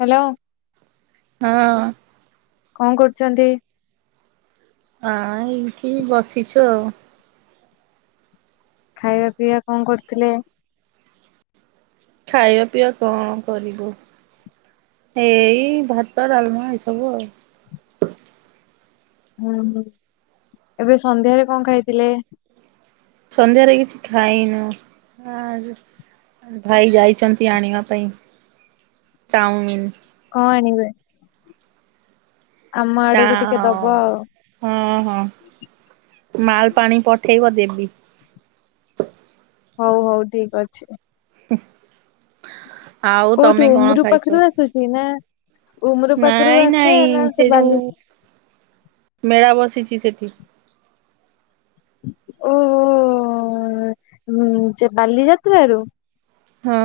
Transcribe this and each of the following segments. Hello କଣ କରୁଚନ୍ତି? ହଁ ଏଇଠି ବସିଛୁ ଆଉ। ଖାଇବା ପିଇବା କଣ କରୁଥିଲେ? ଖାଇବା ପିଇବା କଣ କରିବୁ? ଏଇ ଭାତ ଡାଲମା ଏସବୁ ଆଉ। ଉଁ ହୁଁ ଏବେ ସନ୍ଧ୍ୟାରେ କଣ ଖାଇଥିଲେ? ସନ୍ଧ୍ୟାରେ କିଛି ଖାଇନୁ ଆ ଭାଇ ଯାଇଛନ୍ତି ଆଣିବା ପାଇଁ ଚାଉଁମିିନ। କଣ ଆଣିବେ? ଆମ ଚା ଆଡକୁ ଟିକେ ଦବ ଅଁ ଆଉ। ହଁ ହଁ ମାଲ ପାଣି ପକେଇ କେଇବ ଦେବୀ। ହଉ ହଉ ଠିକ ଅଛି। ଆଉ କୋଉଠୁ ତମେ କଣ ଉମରୁ ଖାଇଛ? ପାଖରୁ ଆସୁଛି ନା ଉମରୁ ପାଖରୁ ନାଇଁ ଆସେ ନା ନାଇଁ ସେ ଜଉ ବାଲି ମେଳା ବସ୍ ଛି ଛି ସେଠି। ଓହୋ ସେ ବାଲି ଯାତ୍ରାରୁ। ହଁ।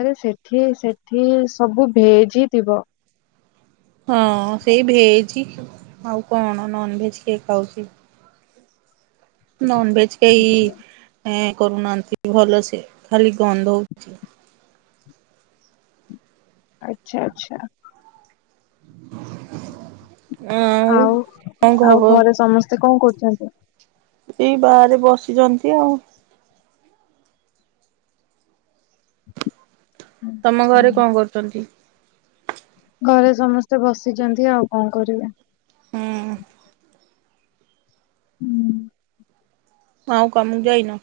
ଆରେ ସେଠି ସେଠି ସବୁ ଭେଜ ହି ଥିବ। ହଁ ସେଇ ଭେଜ ଆଉ କଣ ନନ ଭେଜ କେ ଖାଉଛି? ନନ ଭେଜ କେହି ଏଁ କରୁନାହାନ୍ତି ଭଲସେ ଖାଲି ଗନ୍ଧ ହଉଛି। ଆଛା ଆଛା। ଆଉ କଣ ଆଉ ଖବର ଘରେ ସମସ୍ତେ କଣ କରୁଛନ୍ତି? ଏଇ ବାଆରେ ବସିଛନ୍ତି ଆଉ। ତମ ଘରେ କଣ କରୁଛନ୍ତି? ଘରେ ସମସ୍ତେ ବସିଛନ୍ତି ଆଉ କଣ କରିବେ? ହୁଁ ହୁଁ। ଆଉ କାମକୁ ଯାଇନ।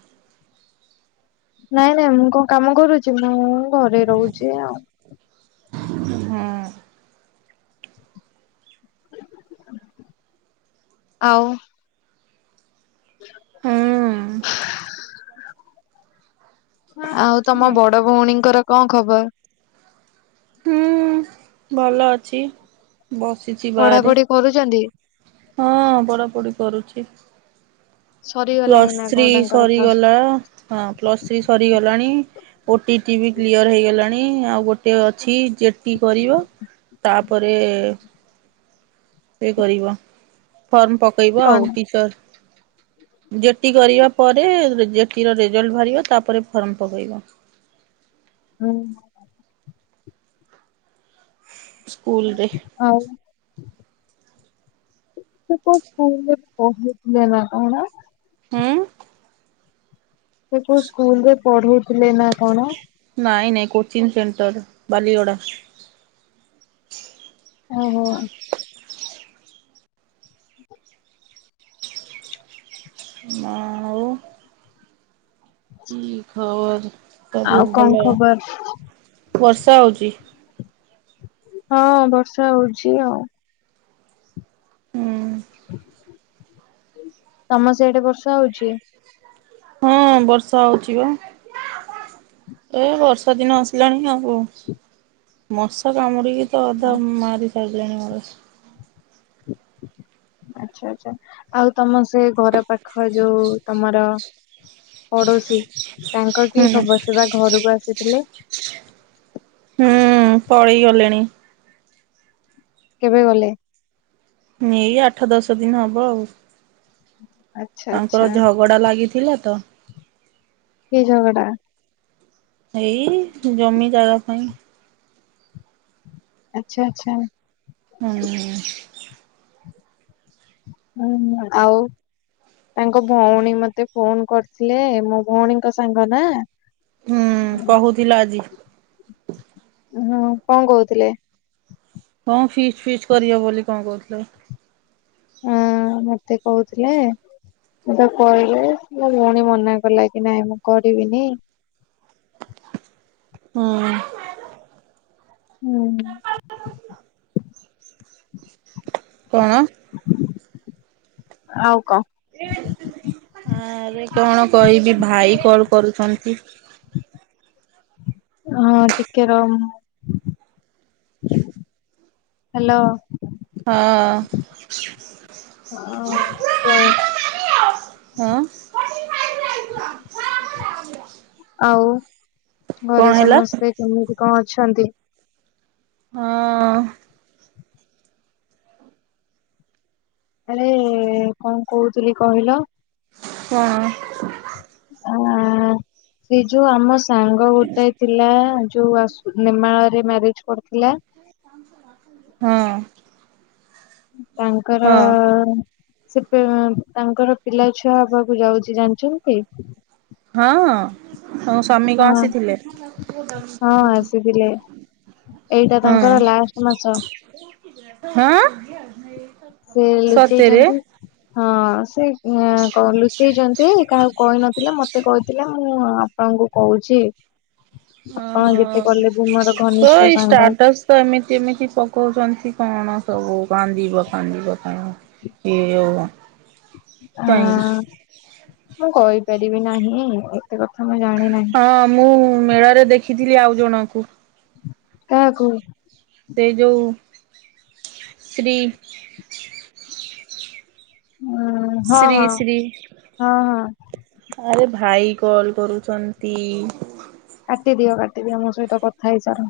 ନାଇଁ ନାଇଁ ମୁଁ କଣ କାମ କରୁଛି ମୁଁ ଘରେ ରହୁଛି ଆଉ। ହୁଁ। ଆଉ। ହୁଁ [inaudible] ଆଉ ତମ ବଡ ଭଉଣୀଙ୍କର କଣ ଖବର? ହୁଁ ଭଲ ଅଛି। ବସିଛି ବାହାରେ ପଢାପଢି କରୁଛନ୍ତି? ହଁ ପଢାପଢି କରୁଛି। ସରିଗଲାଣି ପ୍ଲସ୍ ନା ଥ୍ରୀ କଣ ତାଙ୍କର ପ୍ଲସ୍ ଟୁ? ସରିଗଲା ହଁ ପ୍ଲସ ଥ୍ରୀ ସରିଗଲାଣି। ଓଟି ଟି ବି କ୍ଲିୟର ହେଇଗଲାଣି ଆଉ ଗୋଟେ ଅଛି ଜେଟି କରିବ। ତାପରେ। ଇ କରିବ ଫର୍ମ ପକେଇବ ଆଉ କଣ? ଟିଚର୍। ଜେଟି କରିବା ପରେ ଜେଟି ର ରେଜଲ୍ଟ ବାହାରିବ ତାପରେ ଫର୍ମ ପକେଇବ। ହଁ। ସ୍କୁଲରେ ଆଉ [unintelligible] ହଁ। ସେ କୋଉ ସ୍କୁଲ ରେ ପଢୁଥିଲେ ନା କଣ? ନାଇଁ ନହିଁ କୋଚିଂ ସେଣ୍ଟରରେ ବାଲିଓଡା। ଓହୋ। ନାଉ। କି ଖବର ସବୁ ଆଉ କଣ ଭଲ ଖବର? ବର୍ଷା ହଉଚି? ହଁ ବର୍ଷା ହଉଛି ଆଉ। ହୁଁ। ତମ ସେଡେ ବର୍ଷା ହଉଛି? ହଁ ବର୍ଷା ହଉଛି ବା। ଏ ବର୍ଷା ଦିନ ଆସିଲାଣି ଆଉ ମଶା କାମୁଡିକି ତ ଅଧା ମାରିସାଇଲେଣି ମୋର। [inaudible] ଆଚ୍ଛା ଆଛା ଆଉ ତମ ସେ ଘର ପାଖ ଯୋଉ ତମର ପଡୋଶୀ ତାଙ୍କ କି ହୁଁ ଖବର ସେବା ଘରକୁ ଆସିଥିଲେ? ହୁଁ ହୁଁ ପଳେଇ ଗଲେଣି। କେବେ ଗଲେ? ଏଇ ଆଠ ଦଶ ଦିନ ହବ ଆଉ। ହୁଁ। ତାଙ୍କର ଝଗଡା ଲାଗିଥିଲା ତ। କି ଝଗଡା? ଏଇ ଜମି ଜାଗା ପାଇଁ। ଆଚ୍ଛା ଆଚ୍ଛା। ହୁଁ। ହୁଁ ଆଉ। ତାଙ୍କ ଭଉଣୀ ମତେ ଫୋନ କରିଥିଲେ ମୋ ଭଉଣୀଙ୍କ ସାଙ୍ଗ ନା। ହୁଁ କହୁଥିଲ ଆଜି। ହୁଁ କଣ କହୁଥିଲେ? ହଁ ଫୀଷ୍ଟି ଫିସ୍ କରିବେ ବୋଲି କଣ କହୁଥିଲ? ହଁ ମତେ କହୁଥିଲେ? ମତେ କହିଲେ ମୋ ଭଉଣୀ ମନା କଲା କି ନାଇଁ ମୁଁ କରିବିନି। ହୁଁ। ଉଁ ହୁଁ। କଣ? ଆଉ କଁ? ଆରେ କଣ କହିବି ଭାଇ କଲ କରୁଛନ୍ତି। ହଁ ଟିକେ ର ମୁ ହ୍ୟାଲୋ। ହଁ। କଣ? ଆଁ। [unintelligible] ଆଉ କଣ ଘରେ ହେଲା ସମସ୍ତେ କେମିତି କଣ ଅ ଅଛନ୍ତି? ହଁ। ଆରେ କଣ କହୁଥିଲି କହିଲ,? କଣ? ହ ସେ ଯୋଉ ଆମ ସାଙ୍ଗ ଗୋଟେ ଥିଲା ଯୋଉ ଆସେ ନେମାଳରେ ମ୍ୟାରେଜ କରିଥିଲା। ହଁ। ତାଙ୍କର ହଁ ସେ ପେ ତାଙ୍କର ପିଲା ଛୁଆ ହେବାକୁ ଯାଉଛି ଜାଣିଛନ୍ତି? ହଁ। ତାଙ୍କ ହଁ ସ୍ୱାମୀ କନ ଆସିଥିଲେ? ଏଇଟା ତାଙ୍କର ହଁ ଲାଷ୍ଟ ମାସ। ହଁ ସେ ସତରେ ଲୁଚେଇଛନ୍ତି ହଁ। ସେ ଲୁଚେଇଛନ୍ତି କାହାକୁ କହିନଥିଲେ ମତେ କହିଥିଲେ ମୁଁ ଆପଣଙ୍କୁ କହୁଛି ଆପଣ ଓହୋ, ଯେତେ କଲେ ବି ମୋର ତ ଘନିଷ୍ଠ ଏଇ ସାଙ୍ଗ। ଷ୍ଟାଟସ ତ ଏମିତି ଏମିତି ପକଉଛନ୍ତି। କଣ ସବୁ କାନ୍ଦିବ କାନ୍ଦିବ କଣ ଏ ହଁ ମୁଁ କହିପାରିବି ନାହିଁ। କଥା ମୁଁ ଜାଣି ନାହିଁ ହଁ ମୁଁ ମେଳାରେ ଦେଖିଥିଲି ଆଉ ଜଣଙ୍କୁ, କାହାକୁ? ସେ ଯୋଉ ଶ୍ରୀ। ହୁଁ ହଁ ଶ୍ରୀ ହଁ ଶ୍ରୀ ହଁ ହଁ ଆଉ ଭାଇ କଲ୍ କରୁଚନ୍ତି କାଟିଦିଅ କାଟିଦିଅ ମୋ ସହିତ କଥା ହେଇସାର।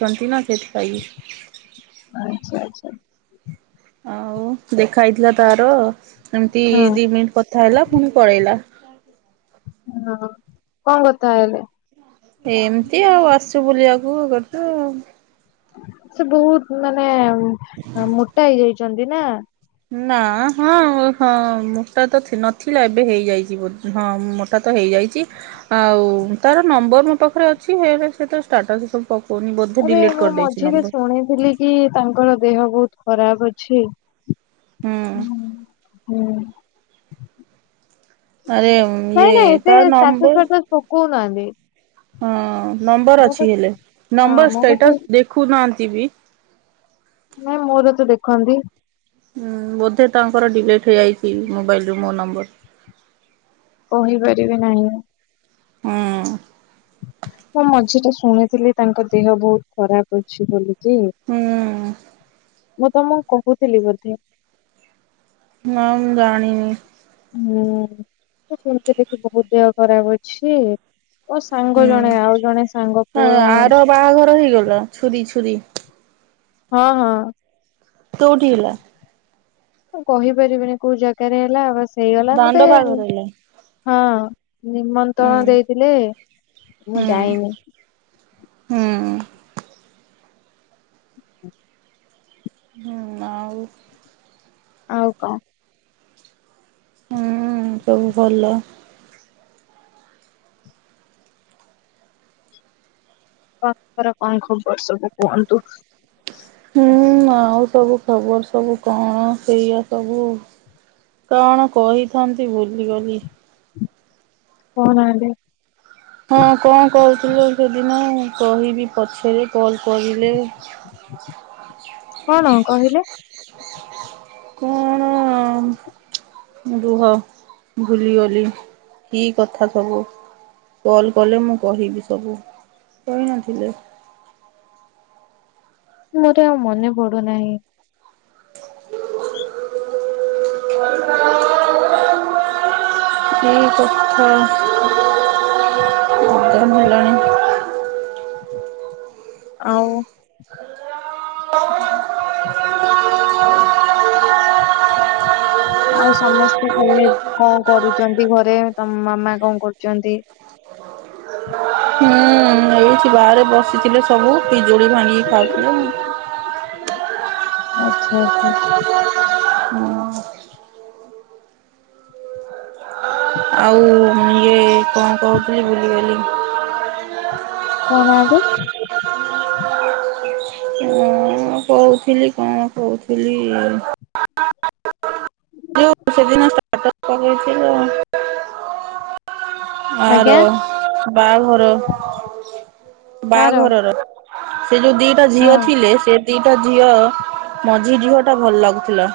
ଅଛନ୍ତି ନା ସେଥିପାଇ। ଆଛା ଆଛା। ଆଉ ଦେଖା ହେଇଥିଲା ତାର ଏମିତି ହଁ ଦି ମିନିଟ୍ କଥା ହେଲା ପୁଣି ପଳେଇଲା। ହଁ କଣ କଥା ହେଲେ? ଏମିତି ଆଉ ଆସିଛୁ ବୁଲିବାକୁ ସେ ବହୁତ ମାନେ ମୋଟା ହେଇଯାଇଛନ୍ତି ନା? ନା ହଁ ହଁ ମୋଟା ତ ନଥିଲା ଏବେ ହେଇଯାଇଛି ହଁ ମୋଟା ତ ହେଇଛି। ଆଉ ତାର ନମ୍ବର ମୋ ପାଖରେ ଅଛି ହେଲେ ଷ୍ଟାଟସ୍ ପକଉନି ବୋଧେ ଆରେ ଡିଲିଟ୍ ମୁଁ କରିଦେଇଛି ମଝିରେ ନମ୍ବର। ଶୁଣିଥିଲି କି ତାଙ୍କର ଦେହ ବହୁତ ଖରାପ ଅଛି? ହୁଁ ଉଁ ହୁଁ ଆରେ ଇଏ ନାଇଁ ନାଇଁ ତା ସେ ଷ୍ଟାଟସ୍ ନମ୍ବର ଫାଷ୍ଟସ ପକଉ ନାହାନ୍ତି। ହଁ ନମ୍ବର ଅଛି, ହେଲେ ହଁ ନମ୍ବର ମୋ ପାଖରେ ଷ୍ଟେଟସ ଦେଖୁନାହାନ୍ତି ବି। ନାଇଁ ମୋର ତ ଦେଖନ୍ତି। ଉଁ ବୋଧେ ତାଙ୍କର ଡିଲିଟ୍ ହେଇଯାଇଛି ମୋବାଇଲ ରୁ ମୋ ନମ୍ବର। କହିପାରିବି ନାହିଁ। ହୁଁ ମୁଁ ମଝିରେ ଶୁଣିଥିଲି ତାଙ୍କ ଦେହ ବହୁତ ଖରାପ ଅଛି ବୋଲି। ହ ହୁଁ ମୁଁ ତମ, କହୁଥିଲି ବୋଧେ? ନା ମୁଁ ଜାଣିନି। ହୁଁ, ମୁଁ ଶୁଣିଥିଲି କି ବହୁତ ଦେହ ଖରାପ ଅଛି ଓ ସାଙ୍ଗ ହୁଁ ଜଣେ ଆଉ ଜଣେ ସାଙ୍ଗ ପୁଅ ଆର ବାହାଘର ହେଇଗଲା ଛୁରୀ ଛୁରୀ। ହଁ ହଁ କୋଉଠି ହେଲା? ମୁଁ କହିପାରିବିନି କୋଉ ଜାଗାରେ ହେଲା ବା ସେଇଗଲା ମତେ ଦାଣ୍ଡ ବାହାଘର ହେଲା। ହଁ ନିମନ୍ତ୍ରଣ ହୁଁ ଦେଇଥିଲେ, ମୁଁ ଯାଇନି। ହୁଁ ହୁଁ ଆଉ ଆଉ କ ହୁଁ ସବୁ ଭଲ [unintelligible] କଣ ଖବର ସବୁ କୁହନ୍ତୁ? ହୁଁ ଆଉ ସବୁ ଖବର ସବୁ କଣ ସେଇଆ ସବୁ କଣ କହିଥାନ୍ତି ଭୁଲିଗଲି। କହୁନାହାନ୍ତି। ହଁ କଣ କହୁଥିଲେ ସେଦିନ, କହିବି ପଛରେ କଲ କରିଲେ? କଣ କହିଲ? କଣ ରୁହ, ଭୁଲିଗଲି କି କଥା ସବୁ କଲ୍ କଲେ ମୁଁ କହିବି ସବୁ, କହିନଥିଲେ? ମୋର ଆଉ ମନେ ପଡୁନାହିଁ। ଏହି କଥାଧ୍ୟମ ହେଲାଣି ଆଉ। [unintelligible] ଆଉ ସମସ୍ତେ କେମିତି କଣ କରୁଛନ୍ତି ଘରେ ତମ ମାମା କଣ କରୁଛନ୍ତି। [inaudible] ହୁଁ। କିଛି ବାହାରେ ବସିଥିଲେ ସବୁ ପିଜୁଳି ଭାଙ୍ଗିକି ଖାଉଥିଲେ। ଆଚ୍ଛା ଆଚ୍ଛା। ଆଉ ଇଏ କଣ କହୁଥିଲି ବୁଲିଗଲି। କଁ ଗାଉଁକୁ। ମୁ କହୁଥିଲି କଣ କହୁଥିଲି। ସେ ଦିନ [inaudible] ଆର ଆଜ୍ଞା ବାହାଘର କାର ବାହାଘରର। ସେ ଯୋଉ ଦିଟା ହଁ। ଝିଅ ଥିଲେ ସେ ଦିଟା ଝିଅ। ମଝି ଝିଅ ଟା ଭଲ ଲାଗୁଥିଲା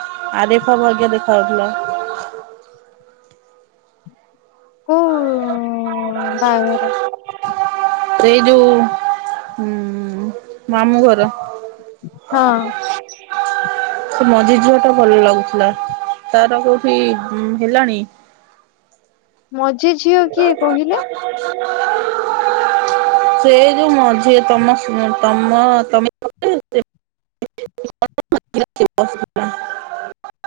ଆରେଫା ଭାଗା ଦେଖାଯାଉଥିଲା। [inaudible] କୋଉ ବାହାଘର। ଏଇ ଯୋଉ ମାମଁ ଘର। ହଁ। ସେ ମଝେ ଝିଅ ଟା ଭଲ ଲାଗୁଥିଲା। ତାର କୋଉଠି ହେଲାଣି। ମଝେ ଝିଅ କିଏ କହିଲେ। ସେ ଯୋଉ ମଝି ତମ ତମ ତମ [unintelligible]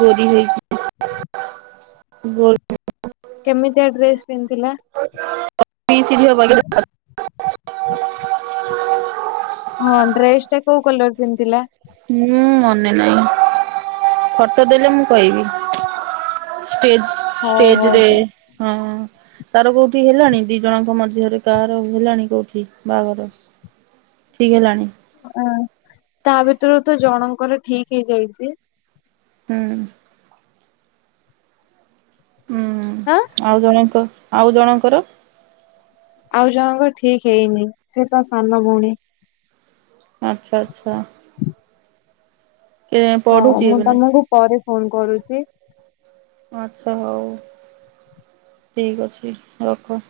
ଗୋରୀ ହେଇକି ଗୋ କେମିତିଆ ଡ୍ରେସ ପିନ୍ଧିଥିଲା। ପିସି ଝିଅ ପରିକା ଦେଖାଯାଉଥିଲା। ହଁ ଡ୍ରେସ ଟା କୋଉ କଲର କେମିତିଥିଲା। ହୁଁ ମନେ ନାହିଁ ଫଟୋ ଦେଲେ ମୁଁ କହିବି। ଷ୍ଟେଜ ହଉ ଷ୍ଟେଜ ହଉ ରେ ଠିକ ହଁ। ତାର କୋଉଠି ହେଲାଣି ଦି ଜଣଙ୍କ ମଧ୍ୟରେ କାହାର ହେଲାଣି କୋଉଠି ବାହାଘର। ଠିକ୍ ହେଲାଣି। ହଁ ତା ଭିତରୁ ତ ଜଣଙ୍କର ଠିକ ହେଇଯାଇଛି। ହୁଁ। ହୁଁ ଆଁ ଆଉ ଜଣଙ୍କ ଆଉ ଜଣଙ୍କର। ଆଉ ଜଣଙ୍କ ଠିକ ହେଇନି ସେ ତା ସାନ ଭଉଣୀ। ଆଚ୍ଛା ଆଚ୍ଛା। ଏ ହଁ ପଢୁଛି ମୁଁ ଏବେ ନା ତମକୁ ପରେ ଫୋନ କରୁଛି। ଆଚ୍ଛା ହଉ ଠିକ ଅଛି ରଖ।